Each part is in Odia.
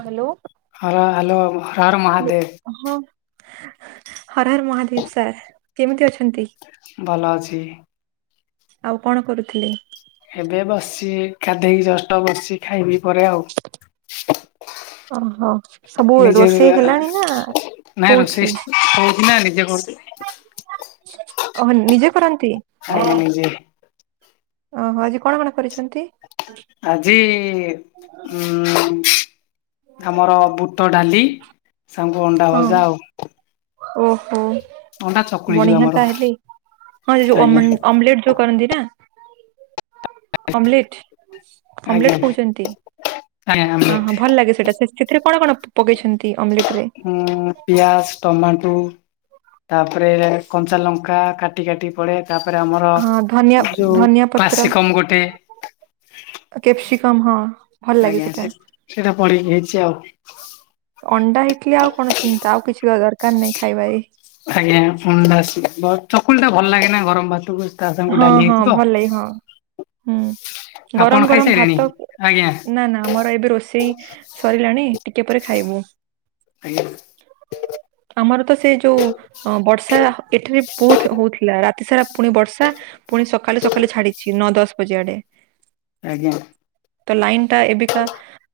Hello. Hello hello Har Har Mahadev. ଓହୋ ହର ହର ମହାଦେବ୍ ସାର୍। କେମିତି ଅଛନ୍ତି? ଭଲ ଅଛି। ଆଉ କଣ କରୁଛ ଏବେ ବସିଛି ଗାଧେଇକି ଜଷ୍ଟ ବସିଛି ଖାଇବି ପରେ ଆଉ। ଓହୋ। ସବୁ ନିଜେ ରୋଷେଇ ହେଲାଣି ନା ନାଇଁ ରୋଷେଇ ହଉଛି। ହଉଛି ନା ନିଜେ କରୁଛି। ଓହ ନିଜେ କରନ୍ତି? ଆଜ୍ଞା ନିଜେ। ଓହୋ ଆଜି କଣ କଣ କରିଛନ୍ତି? ଆଜି ଉଁ ଆମର ବୁଟ ଡାଲି ସାଙ୍ଗକୁ ଅଣ୍ଡା ହଁ ଭଜା ଆଉ। ଓହୋ ଅଣ୍ଡା ଚକୁଳି ଯୋଉ ବଢିଆ ଆମର ତାହେଲେ ହଁ ସେ ଯୋଉ ଆଜ୍ଞା ଅମ ଅମଲେଟ ଟ କରନ୍ତି ନା। ଅମ୍ୱଲିଟ ଆଜ୍ଞା। କମ୍ବଲିଟ କହୁଛନ୍ତି ଆଜ୍ଞା ଆମଲେଟ ସେଥିରେ କଣ କଣ ପକେଇଛନ୍ତି ଅମଲେଟ ରେ? ଉ ପିଆଜ, ଟମାଟୋ ତାପରେ କଞ୍ଚା ଲଙ୍କା କା ଟି କାଟି ପଡେ ତାପରେ ଆମର ହଁ ଧନିଆ ଯୋଉ ଧନିଆ ପତ୍ର କ୍ଲାସିକମ ଗୋଟେ ଆ କେପେପ୍ସି କମ୍ ହଁ। ଭଲ ଲାଗେ ଆଜ୍ଞା ସେଟା। ସେ ସେଇଟା ପଢ଼ିକି ହେଇଛି ଆଉ। ଅଣ୍ଡା ହେଇଥିଲେ ଆଉ କଣ ଚିନ୍ତା ଆଉ କିଛି ଦର ଦରକାର ନାହିଁ ଖାଇବାରେ। ଆଜ୍ଞା ଅଣ୍ଡା ସେ ବ ଚକୁଳିଟା ଭଲ ଲାଗେ ନା ଗରମ ଭାତକୁ। ତା ସାଙ୍ଗକୁ ହଁ ଡାଲି ହଁ ହେଇଥିବ। ଭଲ ଲାଗେ ହଁ। ହୁଁ ଆପଣ ଗରମ ଗରମ ଖାଇସାରିଲେଣି ଭାତକୁ ଆଜ୍ଞା ନା ନା ଆମର ଏବେ ରୋଷେଇ ସରିଲାଣି ଟିକେ ପରେ ଖାଇବୁ। ଖାଇବ ଆମର ତ ସେ ଯୋଉ ବର୍ଷା ଏଠାରେ ବି ବହୁତ ହଉଥିଲା ରାତି ସାରା ପୁଣି ବର୍ଷା ସା ପୁଣି ସକାଳୁ ସକାଳୁ ଛାଡିଛି ନଅ ଦଶ ବଜେ ଆଡେ। ଆଜ୍ଞା। ତ ଲାଇନ ଟା ଏବେକା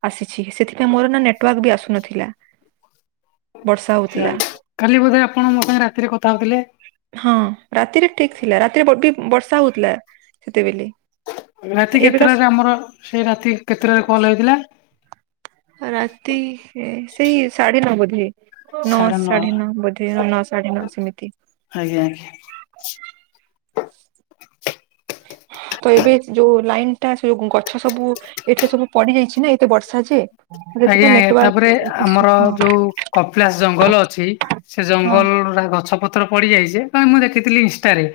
ଆସିଛି ସେଥିପାଇଁ ମୋର ନା ନେଟୱାର୍କ ବି ଆସୁନଥିଲା। ବର୍ଷା ହଉଥିଲା କାଲି ବୋଧେ ଆପଣ ମୋ ସାଙ୍ଗେ ରାତିରେ କଥା ହଉଥିଲେ? ହଁ ରାତିରେ ଠିକ ଥିଲା। ରାତିରେ ବ-ବି ବର୍ଷା ହଉଥିଲା ସେତେବେଲେ। ରାତି କେତେଟାରେ ଆମର ସେ ରାତି କେତେଟାରେ କଲ୍ ହେଇଥିଲା? ରାତି ସେ ସେଇ ସାଢେ ନଅ ବୋଧେ। ନଅ ସାଢ଼େ ନଅ ବୋଧେ ନଅ ସାଢ଼େ ନଅ ସେମିତି। ଆଜ୍ଞା, ଆଜ୍ଞା। ତ ଏବେ ଯୋଉ ଲାଇନ୍ ଟା ସେ ଯୋଉ ଗଛ ସବୁ ଏଠରେ ସବୁ ପଡି ଯାଇଛି ନା ଏ ତେ ବର୍ଷା ଯେ। ଆଜ୍ଞା ଆଜ୍ଞା ତାପରେ ଇସୁ ଆମର ହଁ ଯୋଉ କପିଳାସ ଜଙ୍ଗଲ ଅଛି। ସେ ହଁ ଜଙ୍ଗଲ ଯାହା ଗଛ ପତ୍ର ପଡି ଯାଇଛି ଅଁ, ମୁଁ ଦେଖିଥିଲି ଇନଷ୍ଟାରେ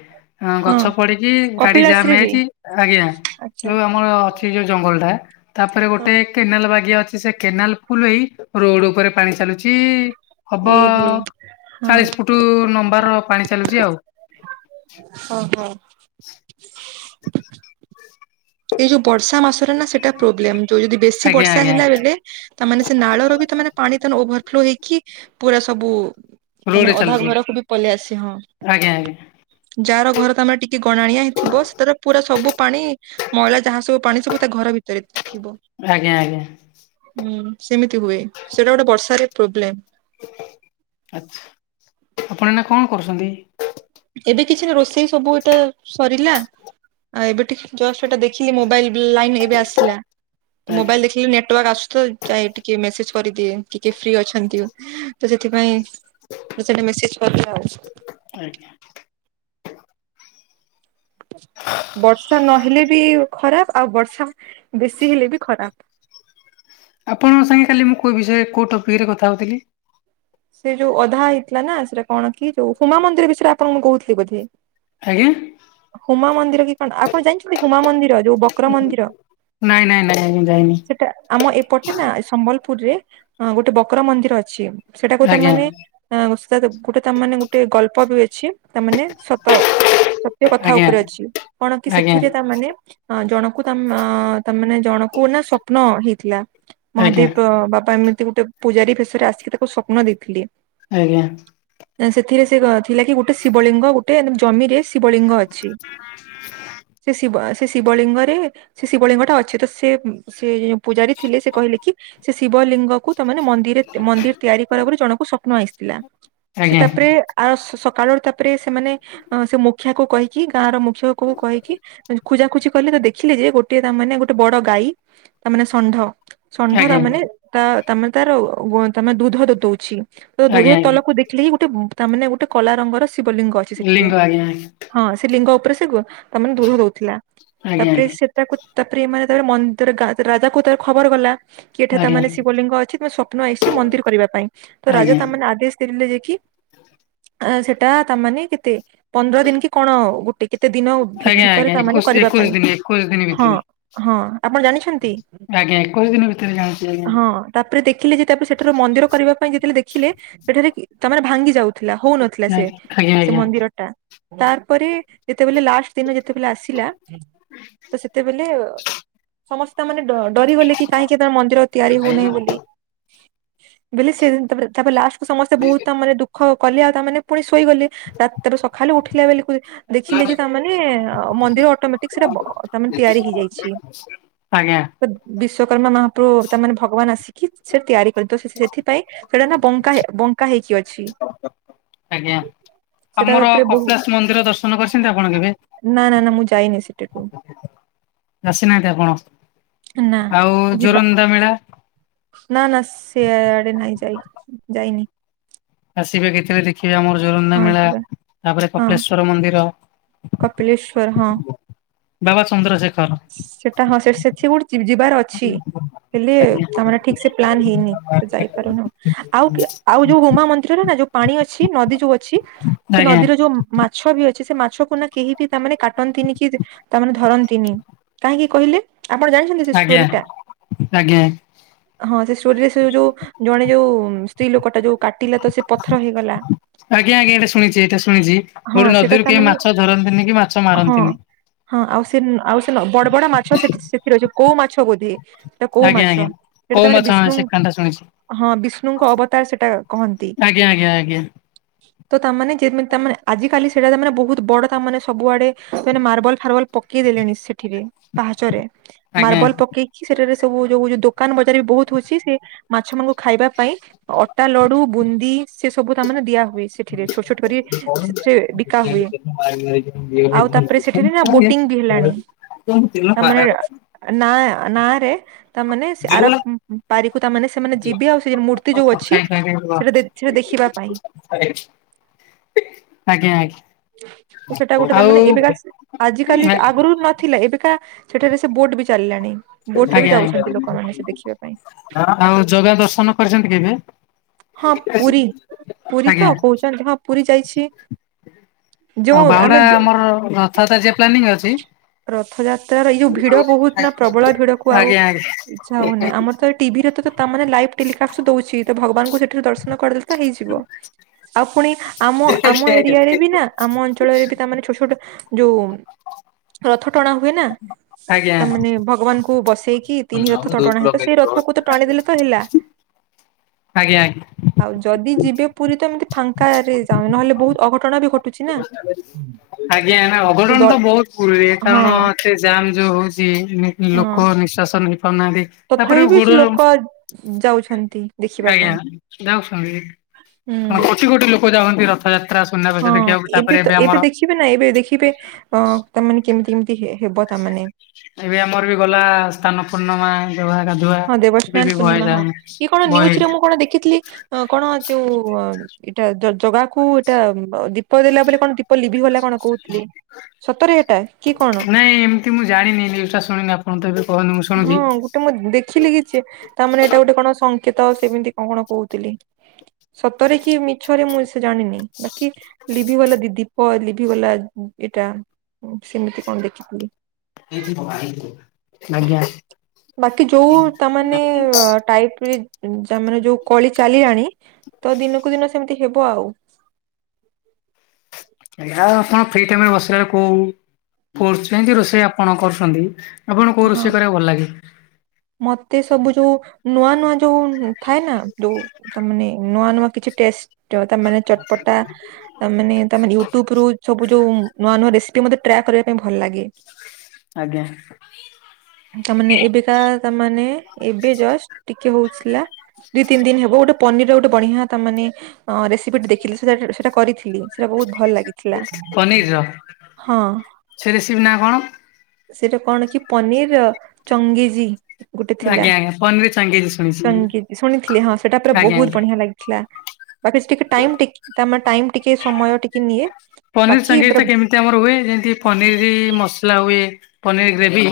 ଅଁ, ଗଛ ହଁ ପଡିଚି ଗାଡି କପିଳାସ ଜାମ୍ ରେ ବି ହେଇଯାଇଚି ଆଜ୍ଞା। ଆଚ୍ଛା। ଯୋଉ ଆମର ଅଛି ଯୋଉ ଜଙ୍ଗଲ ଟା ତାପରେ ହଁ ଗୋଟେ କେନାଲ ବାଗିଆ ଅଛି ସେ କେନାଲ ଫୁଲ୍ ହେଇ ରୋଡ୍ ଉପରେ ପାଣି ଚାଲୁଛି। ହବ ଏହେ ହଁ। ଚାଳିଶ ଫୁଟୁ ନମ୍ବାର ପାଣି ଚାଲୁଚି ଆଉ। ଓହୋ। [inaudible] ଏଇ ଯୋଉ ବର୍ଷା ମାସରେ ନା ସେଟା ପ୍ରୋବ୍ଲେମ୍ ଯୋଉ ଯଦି ବେଶୀ ଆଜ୍ଞା ବର୍ଷା ଆଜ୍ଞା ହେଲା ବେଲେ ତା ମାନେ ସେ ନାଳର ବି ତା ମାନେ ପାଣି ତାନେ ଓଭରଫ୍ଲୋ ହେଇକି ପୁରା ସବୁ ତା ରୋଡରେ ମାନେ ଅଧା ଚାଲୁଛି। ଘରକୁ ବି ପଲେଇ ଆସି ହଁ। ଆଜ୍ଞା ଆଜ୍ଞା ଯାର ଘର ତୋମର ଟିକେ ଗଣାଣିଆ ହେଇଥିବ ସେଥିରେ ପୁରା ସବୁ ପାଣି ମଇଳା ଯାହା ସବୁ ପାଣି ସବୁ ତା ଘର ଭିତରେ ଥିବ। ଆଜ୍ଞା ଆଜ୍ଞା ହୁଁ, ସେମିତି ହୁଏ ସେଇଟା ଗୋଟେ ବର୍ଷାରେ ପ୍ରୋବ୍ଲେମ୍। ଆଚ୍ଛା ଆପଣ ଏଇନା କଣ କରୁଛନ୍ତି? ଏବେ କିଛି ନା ରୋଷେଇ ସବୁ ଏଟା ସରିଲା। ଆଉ ଏବେ ଟିକେ ଜଷ୍ଟ ସେଟା ଦେଖିଲି ମୋବାଇଲ୍ ବି ଲାଇନି ଏବେ ଆସିଲା। ତ ଆଜ୍ଞା ମୋବାଇଲ୍ ଦେଖିଲୁ ନେଟୱାର୍କ ଆସଥୁ ଚାଏ ଟିକେ ମେସେଜ୍ କରିଦିଏ ଟିକେ ଫ୍ରି ଅଛନ୍ତି ତ ସେଥିପାଇଁ ତ ସେଟା ମେସେଜ୍ କଲା ଆଉ। ଆଜ୍ଞା। ବର୍ଷା ନହେଲେ ବି ଖରାପ ଆଉ ବର୍ଷା ବେଶୀ ହେଲେ ବି ଖରାପ। ଆପଣଙ୍କ ସାଙ୍ଗେ କାଲି ମୁଁ କୋଉ ବିଷୟରେ କୋଉ ଟପିକ୍ ରେ କଥା ହଉଥିଲି? ସେ ଯୋଉ ଅଧା ହେଇଥିଲା ନା ସେଇଟା କଣ କି ଯୋଉ ହୁମା ମନ୍ଦିର ବିଷୟରେ ଆପଣଙ୍କୁ ମୁଁ କହୁଥିଲି ବୋଧେ? ଆଜ୍ଞା। ହୁମା ମନ୍ଦିର କି କଣ ଆପଣ ଜାଣିଛନ୍ତି ହୁମା ମନ୍ଦିର ଯୋଉ ବକ୍ର ମନ୍ଦିର? ନାଇଁ ନାଇଁ ନାଇଁ ମୁଁ ଯାଇନି। ସେଟା ଆମ ଏପଟେ ନା ଏ ସମ୍ବଲପୁରରେ ଅଁ, ଗୋଟେ ବକ୍ର ମନ୍ଦିର ଅଛି। ସେଟାକୁ ଆଜ୍ଞା ତାମାନେ ଯାଇନି ଅଁ, ସେ ତ ଗୋଟେ ତାମାନେ ଗୋଟେ ଗଳ୍ପ ବି ଅଛି। ତାମାନେ ସତ ସତ୍ୟ କଥା ଆଜ୍ଞା ଉପରେ ଅଛି କଣ କି ଆଜ୍ଞା ସେଥିରେ ତା ମାନେ ହଁ ଜଣକୁ ତା ଆଁ, ତା ମାନେ ଜଣକୁ ନା ସ୍ଵପ୍ନ ହେଇଥିଲା। ଆଜ୍ଞା ମହାଦେବ ଅ, ବାବା ଏମିତି ଗୋଟେ ପୂଜାରୀ ବେଶରେ ଆସିକି ତାକୁ ସ୍ୱପ୍ନ ଦେଇଥିଲେ। ଆଜ୍ଞା। ଏ ସେଥିରେ ସେ କ-ଥିଲା କି ଗୋଟେ ଶିବଲିଙ୍ଗ ଗୋଟେ [unintelligible] ଜମିରେ ଶିବଲିଙ୍ଗ ଅଛି। ସେ ଶିବ ଆ, ସେ ଶିବଲିଙ୍ଗରେ ସେ ଶିବଲିଙ୍ଗ ଟା ଅଛି ତ ସେ ଉଁ, ସେ ଯୋଉ ପୂଜାରୀ ଥିଲେ ସେ କହିଲେ କି ସେ ଶିବଲିିଙ୍ଗକୁ ତୋମେ ମାନେ ମନ୍ ଦିରେ ତି-ମନ୍ଦିରେ ତିଆରି କର ବୋଲି ଜଣଙ୍କୁ ସ୍ୱପ୍ନ ଆସିଥିଲା। ସେ ଆଜ୍ଞା ତା ପରେ - ସିଏ ଆ, ସ-ସକାଳର ତା ପରେ ସେମାନେ ଅ, ସେ ମୁଖିଆକୁ କହିକି ଗାଁର ମୁଖ୍ୟକକୁ କହିକି ଖୋଜାଖୋଜି କଲେ ତ ଦେଖିଲେ ଯେ ଗୋଟେ ତା ମାନେ ଗୋଟେ ବଡ ଗାଈ ତା ମାନେ ଷଣ୍ଢ। ଆଜ୍ଞା ଷଣ୍ଢ ତା ଆଜ୍ଞା ମାନେ ତା ତା ମାନେ ତାର! ! ଦଉଛି ତ! ଆଜ୍ଞା ! ତଲକୁ ଦେଖି ଆକ୍ଟୁଆଲି ଗୋଟେ ତା ମାନେ ଗୋଟେ କଲା ରଙ୍ଗର ଶିବଲିଙ୍ଗ ଅଛି ସେଠିରେ। ଲିଙ୍ଗ ଆଜ୍ଞା ହଁ ସେ ଲିଙ୍ଗ ଉପରେ ସେ ତା ମାନେ ଦୁଧ ଦଉଥିଲା ଆଜ୍ଞା ତାପରେ ସେ ତା ପରେ ମାନେ ତାର ମନ୍ଦିର ଗ ରାଜା କୁ ତାର ଖବର ଗଲା। କି ଏଠି ତା ଆଜ୍ଞା ମାନେ ଶିବଲିଙ୍ଗ ଅଛି ତମେ ସ୍ୱପ୍ନ ଆସିଛି ମନ୍ଦିର କରିବା ପାଇଁ ତ ରାଜା ଆଜ୍ଞା ତା ମାନେ ଆଦେଶ ଦେଲେ ଯାଇକି ସେଟା ତା ମାନେ କେତେ ପନ୍ଦର ଦିନ କି କଣ ଗୋଟେ କେତେ ଦିନ ଆଜ୍ଞା ଭିତରେ ଆଜ୍ଞା ତା ମାନେ ଏକୋଇଶ କରିବା ଏକୋଇଶ ପାଇଁ ଦିନ ଏକୋଇଶ ଦିନ ହଁ ଭିତରେ ହଁ ଆପଣ ଜାଣିଛନ୍ତି? ଆଜ୍ଞା ଏକୋଇଶ ଦିନ ଭିତରେ ଜାଣିଚି ଆଜ୍ଞା। ତା ପରେ ଦେଖିଲେ ଯେ ତାପରେ ସେଠାରୁ ମନ୍ଦିର କରିବା ପାଇଁ ଯେତେବେଳେ ଦେଖିଲେ ସେଠାରେ ତା ମାନେ ଭାଙ୍ଗି ଯାଉ। ଥିଲା ହଉ ନଥିଲା ସେ ଆଜ୍ଞା ସେ ଆଜ୍ଞା ମନ୍ଦିର ଟା। ତା ପରେ ଯେତେବେଳେ ଲାଷ୍ଟ ଦିନ ଯେତେବେଳେ ଆସିଲା ତ ସେତେବେଳେ ସମସ୍ତେ ତା ମାନେ ଡରିଗଲେ କି କାହିଁକି ତା ମନ୍ଦିର ତିଆରି ହଉନାହିଁ ବୋଲି। ବେଲେ ସେ ତା ପରେ ତା ପରେ ଲାଷ୍ଟକୁ ସମସ୍ତେ ବହୁତ ତା ମାନେ ଦୁ ଖ କଲି ଆଉ ତାମାନେ ପୁଣି ଶୋଇଗଲି ରାତିରେ ସକାଳୁ ଉଠିଲା ବେଲକୁ ଉ ଦେଖିଲେ ଯେ ତାମାନେ ଅ ମନ୍ଦିର ଅଟୋମେଟିକ ସେଟା ଅ ତାମାନେ ତିଆରି ହେଇଯାଇଛି। ଆଜ୍ଞା। ବିଶ୍ଵକର୍ମା ମହାପୂରୁ ତାମାନେ ଭଗବାନ ଆସିକି ସେ ତିଆରି ତ ସେଥିପାଇଁ ସେଇଟା ନା ବଙ୍କା ବଙ୍କା ହେଇକି ଅଛି। ଆଜ୍ଞା ସେଟା ଆମର ଉପରେ ବହୁ କପିଳାସ ମନ୍ଦିର ଦର୍ଶନ କରିଛନ୍ତି ଆପଣ କେବେ? ନା ନା ନା ମୁଁ ଯାଇନି ସେଟି କୁ। ଆସିନାହାନ୍ତି ଆପଣ ନା ଆଉ ଯିବା ଜୋରନ୍ଦା ମେଳା। ନା ନା ସିଆଡେ ନାଇ ଯାଇ ଯାଇନି। ଆସିବେ କେତେଵେଳେ ଦେଖିବେ ଆମର ଜୋରନ୍ଦା ହଁ ମେଳା ଯିବା ତାପରେ କପଳେଶ୍ଵର ମନ୍ଦିର। କପିିଲଳେଶ୍ଵର ହଁ। ବାବା ଚନ୍ଦ୍ରଶେଖର। ସେଟା ହଁ ସେ ସେଥି ଗୁଡ ଯିବା ଯିବାର ଅଛି। ହେଲେ ଆଜ୍ଞା ତାମର ଠିକ ସେ ପ୍ଲାନ ହେଇନି ତ ଯାଇପାରୁନ ଆଉ କି ଆଉ ଯୋଉ ହୁମା ମନ୍ଦିରରେ ନା ଯୋଉ ପାଣି ଅଛି ନଦୀ ଯୋଉ ଅଛି ସେ ଆଜ୍ଞା ନଦୀର ଯୋଉ ମ୍ ମାଛ ବି ଅଛି ସେ ମାଛକୁ ନା କେହି ବି ତାମାନେ କାଟନ୍ତିନି କି ତାମାନେ ଧରନ୍ତିନି। କାହିଁକି କହିଲେ ଆପଣ ଜାଣିଚନ୍ତି ସେ ଆଜ୍ଞା ଷ୍ଟୋରିଟା। ଆଜ୍ଞା ହଁ ସେ ଷ୍ଟୋରିରେ ସେ ଯୋଉ ଜଣେ ଯୋଉ ସ୍ତ୍ରୀ ଲୋକଟା ଯୋଉ କାଟିଲା ତ ସେ ପଥର ହେଇଗଲା। ଆଜ୍ଞା ଆଜ୍ଞା ଏଇଟା ଶୁଣିଚି ଏଇଟା ଶୁଣିଚି ହଁ ଗୋଟେ ସେଟା ନଦୀରୁ ତା କେଇ ମାନେ ମାଛ ଧରନ୍ତିନି କି ମାଛ ହଁ ମାରନ୍ତିନି। ହଁ ଆଉ ସେ ଆଉ ସେ ବଡ ବଡ ମାଛ ସେଠି ସେଥିରେ ଅଛି କୋଉ ମାଛ ବୋଧେ। ସେଟା କୋଉ ଆଜ୍ଞା ମାଛ ଆଜ୍ଞା ସେଟା କୋଉ ତାମାନେ ମାଛ ହଁ ବିଷ୍ଣୁ ସେ କାଣ୍ଡା ଶୁଣିଛି ହଁ ବିଷ୍ଣୁଙ୍କ ଅବତାର ସେଟା କହନ୍ତି। ଆଜ୍ଞା ଆଜ୍ଞ ଆଜ୍ଞା। ତ ତାମାନେ ଯେମି ତାମାନେ ଆଜିକାଲି ସେଇଟା ମାନେ ବହୁତ ବଡ ତାମାନେ ସବୁଆଡେ ସେମାନେ ମାର୍ବଲ ଫାର୍ବଲ ପ କେଇ ଦେଲେଣି ସେଠିରେ ପାହାଚରେ ଆଜ୍ଞା ମାର୍ବଲ ପକେଇ କି ସେଠାରେ ସବୁ ଯୋଉ ଯୋଉ ଦୋକାନ ବଜାର ବି ବହୁତ ହଉଛି ସେ ମାଛ ମାନଙ୍କୁ ଖାଇବା ପାଇଁ ଅଟା, ଲଡୁ, ବୁନ୍ଦି ସେ ସବୁ ତାମାନେ ଦିଆ ହୁଏ। ସେଥିରେ ଛୋଟ ଛୋଟ କରି ସେଥିରେ ବିକା ହୁଏ ଆଉ ତାପରେ ସେଠି ରେ ନା ବୋଟିଂ ବି ହେଲାଣି। ତାମାନେ ନାଁ ନାଁ ରେ ତାମାନେ ସେ ଆର ପାରିକୁ ତାମାନେ ସେମାନେ ଯିବେ ଆଉ ସେ ମୂର୍ତ୍ତି ଯୋଉ ଅଛି ସେଟା ଦେ ସେଟା ଦେଖିବା ପାଇଁ। ଆରେ ଆଜ୍ଞା ଆଜ୍ଞା ସେଟା ଗୋଟେ ତମାନେ ଏବେକା ଆଜିିକାଲି ଆଗରୁ ନଥିଲା ଏବେକା ସେଠାରେ ସେ ବୋଟ ବି ଚାଲିଲାଣି ବୋଟ ରେ ବି ଯାଉଛନ୍ତି ଲୋକମାନେ ସେ ଦେଖିବା ପାଇଁ। ହଁ ଆଉ ଜଗା ଦର୍ଶନ କରିଚନ୍ତି କେବେ? ହଁ ପୁରୀ ପୁରୀ ତ ଆଜ୍ଞା କହୁଚନ୍ତି ହଁ ପୁରୀ ଯାଇଛି। ଯୋଉ ଆଉ ବାହୁଡା ଆମେ ଆମର ରଥଯାତା ଜିଆ ପ୍ଲାନିଂ ଅଛି। ରଥଯାତ୍ରାର ଏଇ ଯୋଉ ଭିଡ ବହୁତ ନାଁ ପ୍ରବଳ ଭିଡ କୁ ଆଉ ଆଜ୍ଞା ଆଜ୍ଞା ଇଚ୍ଛା ହଉନାଇ ଆମର ତ ଏଇଠି ଟିଭିରେ ତ ତାମାନେ ଲାଇଭ ଟେଲିକାଷ୍ଟ ଦଉଚି ତ ଭଗବାନଙ୍କୁ ସେଠାରେ ଦର୍ଶନ କରିଦେଲେ ତ ହେଇଯିବ ଆଉ ପୁଣି ଆମ ଆମ ଏରିଆରେ ବି ନାଁ ଆମ ଅଞ୍ଚଳରେ ବି ତାମାନେ ଛୋଟ ଛୋଟ ଯୋଉଁ ଟଣା ହୁଏ ନାଁ ଆଜ୍ଞା ତାମାନେ ଭଗବାନ କୁ ବସେଇକି ତିନି ରଥ ତ ଟଣା ହେତେ ସେ ରଥକୁ ତ ଟାଣିଦେଲେ ତ ହେଲା। ଆଜ୍ଞା ଆଜ୍ଞା ଆଉ ଯଦି ଯିବେ ପୁରୀ ତ ଏମିତି ଫାଙ୍କାରେ ଯାଅ ନହେଲେ ବହୁତ ଅଘଟଣ ବି ଘଟୁଛି ନା। ଆଜ୍ଞା ଏ ନାଁ ଅଘଟଣ ଦ ତ ବହୁତ ପୁରୀରେ ହଁ କାରଣ ଏତେ ଜାମ ଯୋ ହଉଚି ହଁ ଲୋକ ନିଶ୍ଵାସ ନେଇ ପାରୁନାହାଁନ୍ତି। ତଥାପି ତାପରେ ବି ସେ ଗୋଡର! ଲୋକ ଯାଉଛନ୍ତି ଦେଖିବା ଆଜ୍ଞା, ପାଇଁ ଯାଉଛନ୍ତି? ହୁଁ ହଁ କୋଟି କୋଟି ଲୋକ ଯାଉହନ୍ତି ରଥଯାତ୍ରା ସୁନାବେଶ ହଁ ଦେଖି। ଏବେ ତ ଏବେ ଦେଖିବେ ନାଁ ଏବେ ଦେଖିବେ ଅଁ ତାମାନେ କେମିତି କେମିତି ହେବ ତାମାନେ ଏବେ ଆମର ବି ଗଲା ସ୍ଥାନପୂର୍ଣ୍ଣମା। ହଁ ଦେବସାନ୍ନ ପୂର୍ଣ୍ଣିମା ହଁ ଇଏ କଣ ବହେ ନିୁଉଜ ରେ ମୁଁ କଣ ଦେଖିଥିଲି ହଁ କଣ ଯୋଉ ଇଟା ଜଗାକୁୁ ଇଟା ଦି ପ ଦେଲା ବେଳେ କଣ ଦୀପ ଲିଭିିଗଲା କଣ କହୁଥିଲେ ସତରେ ଏଟା କି କଣ? କି ମୁଁ ଜାଣିନି ନିଉଜ ଟା ଶୁଣିନି ଆପଣ ତ ଏବେ କହିଲେ ମୁଁ ଶୁଣୁଛି ହଁ ଗୋଟେ ମୁଁ ଦେଖିଲି କିଛି ତା ମାନେ ଏଇଟା ଗୋଟେ କଣ ସଂଙ୍କେତ ସେମିତି କଣ କଣ କହୁଥିଲି ସତରେ କି ମିଛରେ ମୁଁ ସେ ଜାଣିନି ବାକି ଲିଭିି ଗଲା ଦିଦି ହଁ ଲିଭିିଗଲା ଏଟା ସିମିତି କଣ ଦେଖିଥିଲି [unintelligible] ଆଜ୍ଞା ବାକି ଯୋଉ ତାମାନେ ଟାଇପରେ ତାମାନେ ଯୋଉ କଳି ଚାଲିଲାଣି ତ ଦିନକୁ ଦିନ ସେମିତି ହେବ ଆଉ ଆଜ୍ଞା ଆପଣ ଫ୍ରୀ ଟାଇମ ରେ ବସିଲା ବେଳକୁ ଫୋରସ କେନ୍ତି ରୋଷେଇ ଆପଣ କରୁଛନ୍ତି। ଆପଣଙ୍କୁ କେଉଁ ହଁ ରୋଷେଇ କରିବାକୁ ଭଲ ଲାଗେ। ମତେ ସବୁ ଯୋଉଁ ନୂଆ ନୂଆ ଯୋଉ ଥାଏ ନା ଯୋଉଁ ତାମାନେ ନୂଆ ନୂଆ କିଛି ଟେଷ୍ଟ ତ ତାମାନେ ଚଟପଟା ତାମାନେ ତାମାନେ ୟୁଟ୍ୟୁବ ରୁ ସବୁ ଯୋଉଁ ନୂଆ ନୂଆ ରେସିପି ମତେ ଟ୍ରାକ୍ କରିବା ପାଇଁ ଭଲ ଲାଗେ ଆଜ୍ଞା ତମାନେ ଏବେକା ତାମାନେ ଏବେ ଜଷ୍ଟ ଟିକେ ହଉଥିଲା। ଦୁଇ ତିନି ଦିନ ହେବ ଗୋଟେ ପନିର ର ଗୋଟେ ବଢିଆ ତା ମାନେ ରେସିପିଟେ ଦେଖିଥିଲି ସେ ସେଟା କରିଥିଲି। ସେଟା ବହୁତ ଭଲ ଲାଗିଥିଲା ପନିର ର ହଁ। ସେ ରେସିପି ନା କଣ? ସେଟା କଣ କି ପନିର ଚଙ୍ଗେଜି ଗୋଟେ ଥିଲା ଆଜ୍ଞା ଆଜ୍ଞା ପନିର ଚାଙ୍ଗେଜି ଶୁଣିଛି ସଙ୍ଗୀତ ଶୁଣିଥିଲି ହଁ ସେଇଟା ପୁରା ଆଜ୍ଞା ବହୁତ ଆଜ୍ଞା। ବଢିଆ ଲାଗିଥିଲା। ବାକି ଟିକେ ଟାଇମ୍ ଟେକିଙ୍ଗ ଟାଇମ ଟିକେ ସମୟ ଟିକେ ନିଏ। ପନିରି ବାକି ପୁରା ସାଙ୍ଗିଆଟା କେମିତି ଆମର ହୁଏ ଯେମତି ପନିରି ମସଲା ହୁଏ, ପନିରି ଗ୍ରେଭି!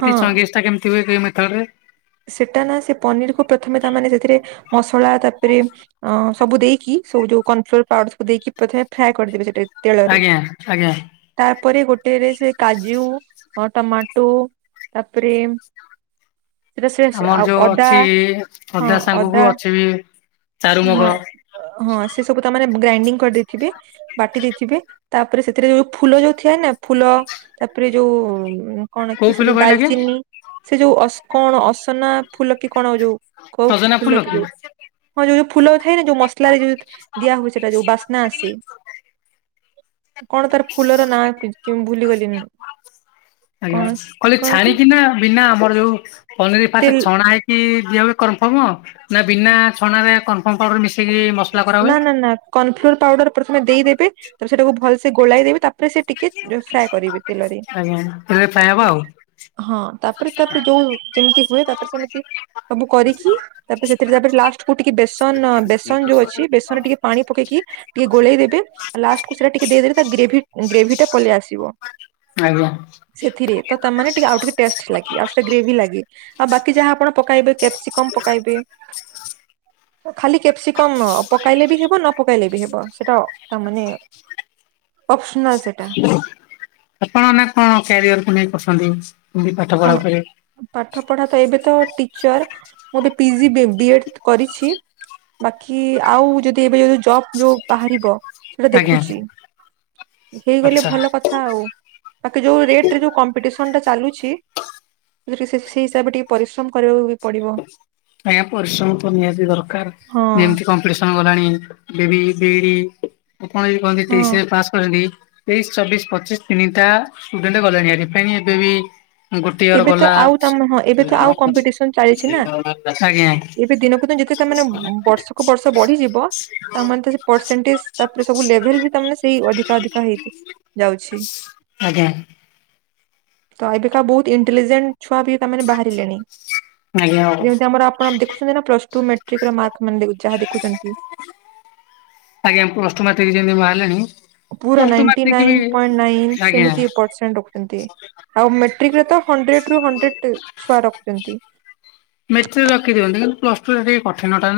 ହଁ ଚଙ୍ଗିସଟା କେମିତି ହୁଏ କେ ମେଥଡ଼ରେ! ସେଟାନା ସେ ପନିରିକୁୁ ପ୍ରଥମେ ତାମାନେ ସେଥିରେ ମସଲା ତାପରେ ଅଁ ସବୁ ଦେଇକି ସବୁ ଯୋଉ କର୍ନଫ୍ଲୋର ପାଉଡର ସବୁ ଦେଇକି ପ୍ରଥମେ ଫ୍ରାଏ କରିଦେବେ ସେଇଟାକୁ! ଆଜ୍ଞା ଆଜ୍ଞା! ତାପରେ ଗୋଟେରେ ସେ କାଜୁ ହଁ ଟମାଟୁ ତାପରେ ରେ ସିଏପ ସେ ଆମର ଆଉ ଯୋଉ ଅଦା ଅଛି ହଁ ସାଙ୍ଗକୁ ଅଦା ଅଛି ବି ଚାରୁମଗ ହଁଏ! ଅ ହଁ ସେ ସବୁ ତାମାନେ ଗ୍ରାଇଡ୍ରିଙ୍ଗୀ କରିଦେଇଥିବେ! ବାଟି ଦେଇଥିବେ ତାପରେ ସେଥିରେ ଯେଉ ଫୁଲ ଯୋଉ ଥିଆନା ଫୁଲ ତାପରେ ଯୋଉ କଣ କି କୋଉ ସେ ଫୁଲ ଯୋଉ କହିଲେ ଆଜ୍ଞା? ଡାଲଚିନି ସେ ଯୋଉ ଅସ କଣ ଅସନା ଫୁଲ କି କଣ ଯୋଉ କଉ ସଜନା ଫୁଲ କି ଫୁଲକୁ? ଯୋଉ ହଁ ଯୋଉ ଯୋଉ ଫୁଲ ଥାଏନା ଯୋଉ ମସଲା ରେ ଯୋଉ ଦିଆ ହୁଏ ସେଟା ଯୋଉ ବାସ୍ନା ଆସେ! କଣ ତାର ଫୁଲର ନାଁ ଙ୍କୁ କ୍ୟୁଉଁ ଭୁଲିଗଲି ମୁଁ! ଆଜ୍ଞା କହିଲେ କି ଛାଣିକିନା ବିନା ଆମର ଯୋଉ ପନିର ଫାଷ୍ଟ ତେଲ ଛଣା ହେଇ କି ଦିଆ ହୁଏ କନଫର୍ମ ନା ବିନା ଛଣାରେ କନଫର୍ମ ପାଉଡର ମିସି ନା ନା ନା କର୍ଣଫ୍ଲୋର ପାଉଡର ପ୍ରଥମେ ଦେଇଦେବେ, ତା ପରେ ସେଟାକୁ ଭଲସେ ଗୋଳାଇ ଦେବେ! ତା ପରେ ସେ ଟିକେ ଜୁସ ଫ୍ରାଏ କରିବେ ତେଲରେ ଆଜ୍ଞା ହେଲେ ପ୍ରାୟ ହବ ଆଉ ହଁ! ତାପରେ ତାପରେ ଯୋଉ ଯେମିତି ହୁଏ, ତାପରେ ସେମିତି ସବୁ କରିକି ତାପରେ ସେଥିରେ ତାପରେ ଲାଷ୍ଟ କୁ ଟିକେ ବେସନ ବେଶ ଯୋଉ ଅଛି, ବେସନରେ ଟିକେ ପାଣି ପକେଇକି? ଟିକେ ଗୋଳେଇଦବେ ଲାଷ୍ଟକୁ ସେଟା ଟିକେ ଦେଇଦେଲେ ତା ଗେଭି ଗ୍ରେଭି ଟା ପଲେଇ ଆସିବ! ଆଇବ୍ରୋ! ସେଥିରେ ତ ତାମାନେ ଟିକେ ଆଉ ଟିକେ ଟେଷ୍ଟ ଲାଗି ଆଉ ସେ ଗ୍ରେଭି ଲାଗି, ଆଉ ବାକି ଯାହା ଆପଣ ପକାଇବେ କ୍ୟାପସିକମ ପକାଇବେ! ହ [unintelligible] ଖାଲି କ୍ୟାପସିକମ ପକାଇଲେ ବି ହେବ ନପକାଇଲେ ବି ହେବ! ସେଟା ତା ମାନେ ଅଫନ୍ସାଯ ଚି ଆପଣ ନା କଣ କ୍ୟାରିଅର କୁ ନେଇ କରୁସନ୍ତି, ଵି ପାଠ କଣ ପଢା ଉପରେ! ପାଠ ପଢାତ ଏବେ ତ ଟିଚର, ମୁଁ ଏବେ ପିଜି ବେ ବିଏଡ କରିଚି! ବାକି ଆଉ ଯଦି ଏବେ ଜବ୍ ଯୋଉ ବାହାରିବ ସେଇଟା ଆଜ୍ଞା ଦେଖୁଚି, ହେଇଗଲେ ଆଚ୍ଛା। ଭଲ କ ଥାଉ, ବାକି ଯୋଉ ରେଟ ରେ ଯୋଉ କମ୍ପିଟେସନଟା ଚାଲୁଛି! ରୋଷେଇ ସରି ସେଇ ହିସାବରେ ଟିକେ ପରିଶ୍ରମ କରିବାକୁଵି ଆଜ୍ଞା ପରିଶ୍ରମ ତ ନିହାତି ଦରକାର, ହଁ ନିମତି କଣ! ପରିଶ୍ରମ ଗଲାଣି ବେବି ଗେଡି ଉତ୍କଳ କଣ ହଁ କହନ୍ତିରି ସେ ପାସ କରନ୍ତି! ତେଇଶି ଚବିଶି ପଚିଶି ତିନିଟା ଷ୍ଟୁଡେଣ୍ଟ ଗଲେଣି ହାରି! ଫେଣି ଏବେ ବି ଗୋଟେ ଇୟର ଏବେ ତ ଗଲା ଆଉ ଟମ ନୁହଁ, ଏବେ ତ ଆଉ କମ୍ପିଟେସନ ଚାଲିଛିନା, ଆଜ୍ଞା ଏବେ ଦିନକୁ ଦିନ ଯେତେ ତାମାନେ ବର୍ଷକୁ ବର୍ଷ ବଢିଯିବ! ତାମାନେ ସେ ପରସେଣ୍ଟେଜ ତାପରେ ସବୁ ଲେଭେଲ ବି ତାମାନେ ସେଇ ଅଧିକା ଅଧିକା ହେଇଥିବ! ଯାଉଛି! ଆଜ୍ଞା! ତ ଏବେକା ବହୁତ ଇଣ୍ଟେଲିଜେଣ୍ଟ ଛୁଆ ବି ତାମାନେ ବାହାରିଲେଣି! ଆଜ୍ଞା ହଉ ଯେମତି ଆମର ଆପଣ ଦେଖୁସନ୍ତି ନା ପ୍ଲସଟୁ ମାଟ୍ରିକ ର ମାର୍କ ମାନେ ଯ ଯାହା ଦେଖୁଚନ୍ତି! ଆଜ୍ଞା ପୋଷ୍ଟ ମାଟ୍ରିକ ଯେବେ ବାହାରିଲାଣି ପୁରା ପ୍ଲସ ଟୁ ନାଇଣ୍ଟି ମାଟ୍ରିକ ବି ନାଇନ ପଏଣ୍ଟ ନାଇମି ଆଜ୍ଞା ସେମିତି ପରସେଣ୍ଟ ରଖୁଚନ୍ତି! ଆଉ ମେଟ୍ରିକ ରେ ତ ହଣ୍ଡ୍ରେଡ ରୁ ହଣ୍ଡ୍ରେଡ ଛୁଆ ରଖୁଛନ୍ତି। ମେଟ୍ରିକ ରଖିଦିଅନ୍ତି କିନ୍ତୁ ପ୍ଲସ ଟୁ ରେ କଠିନଟା ନା।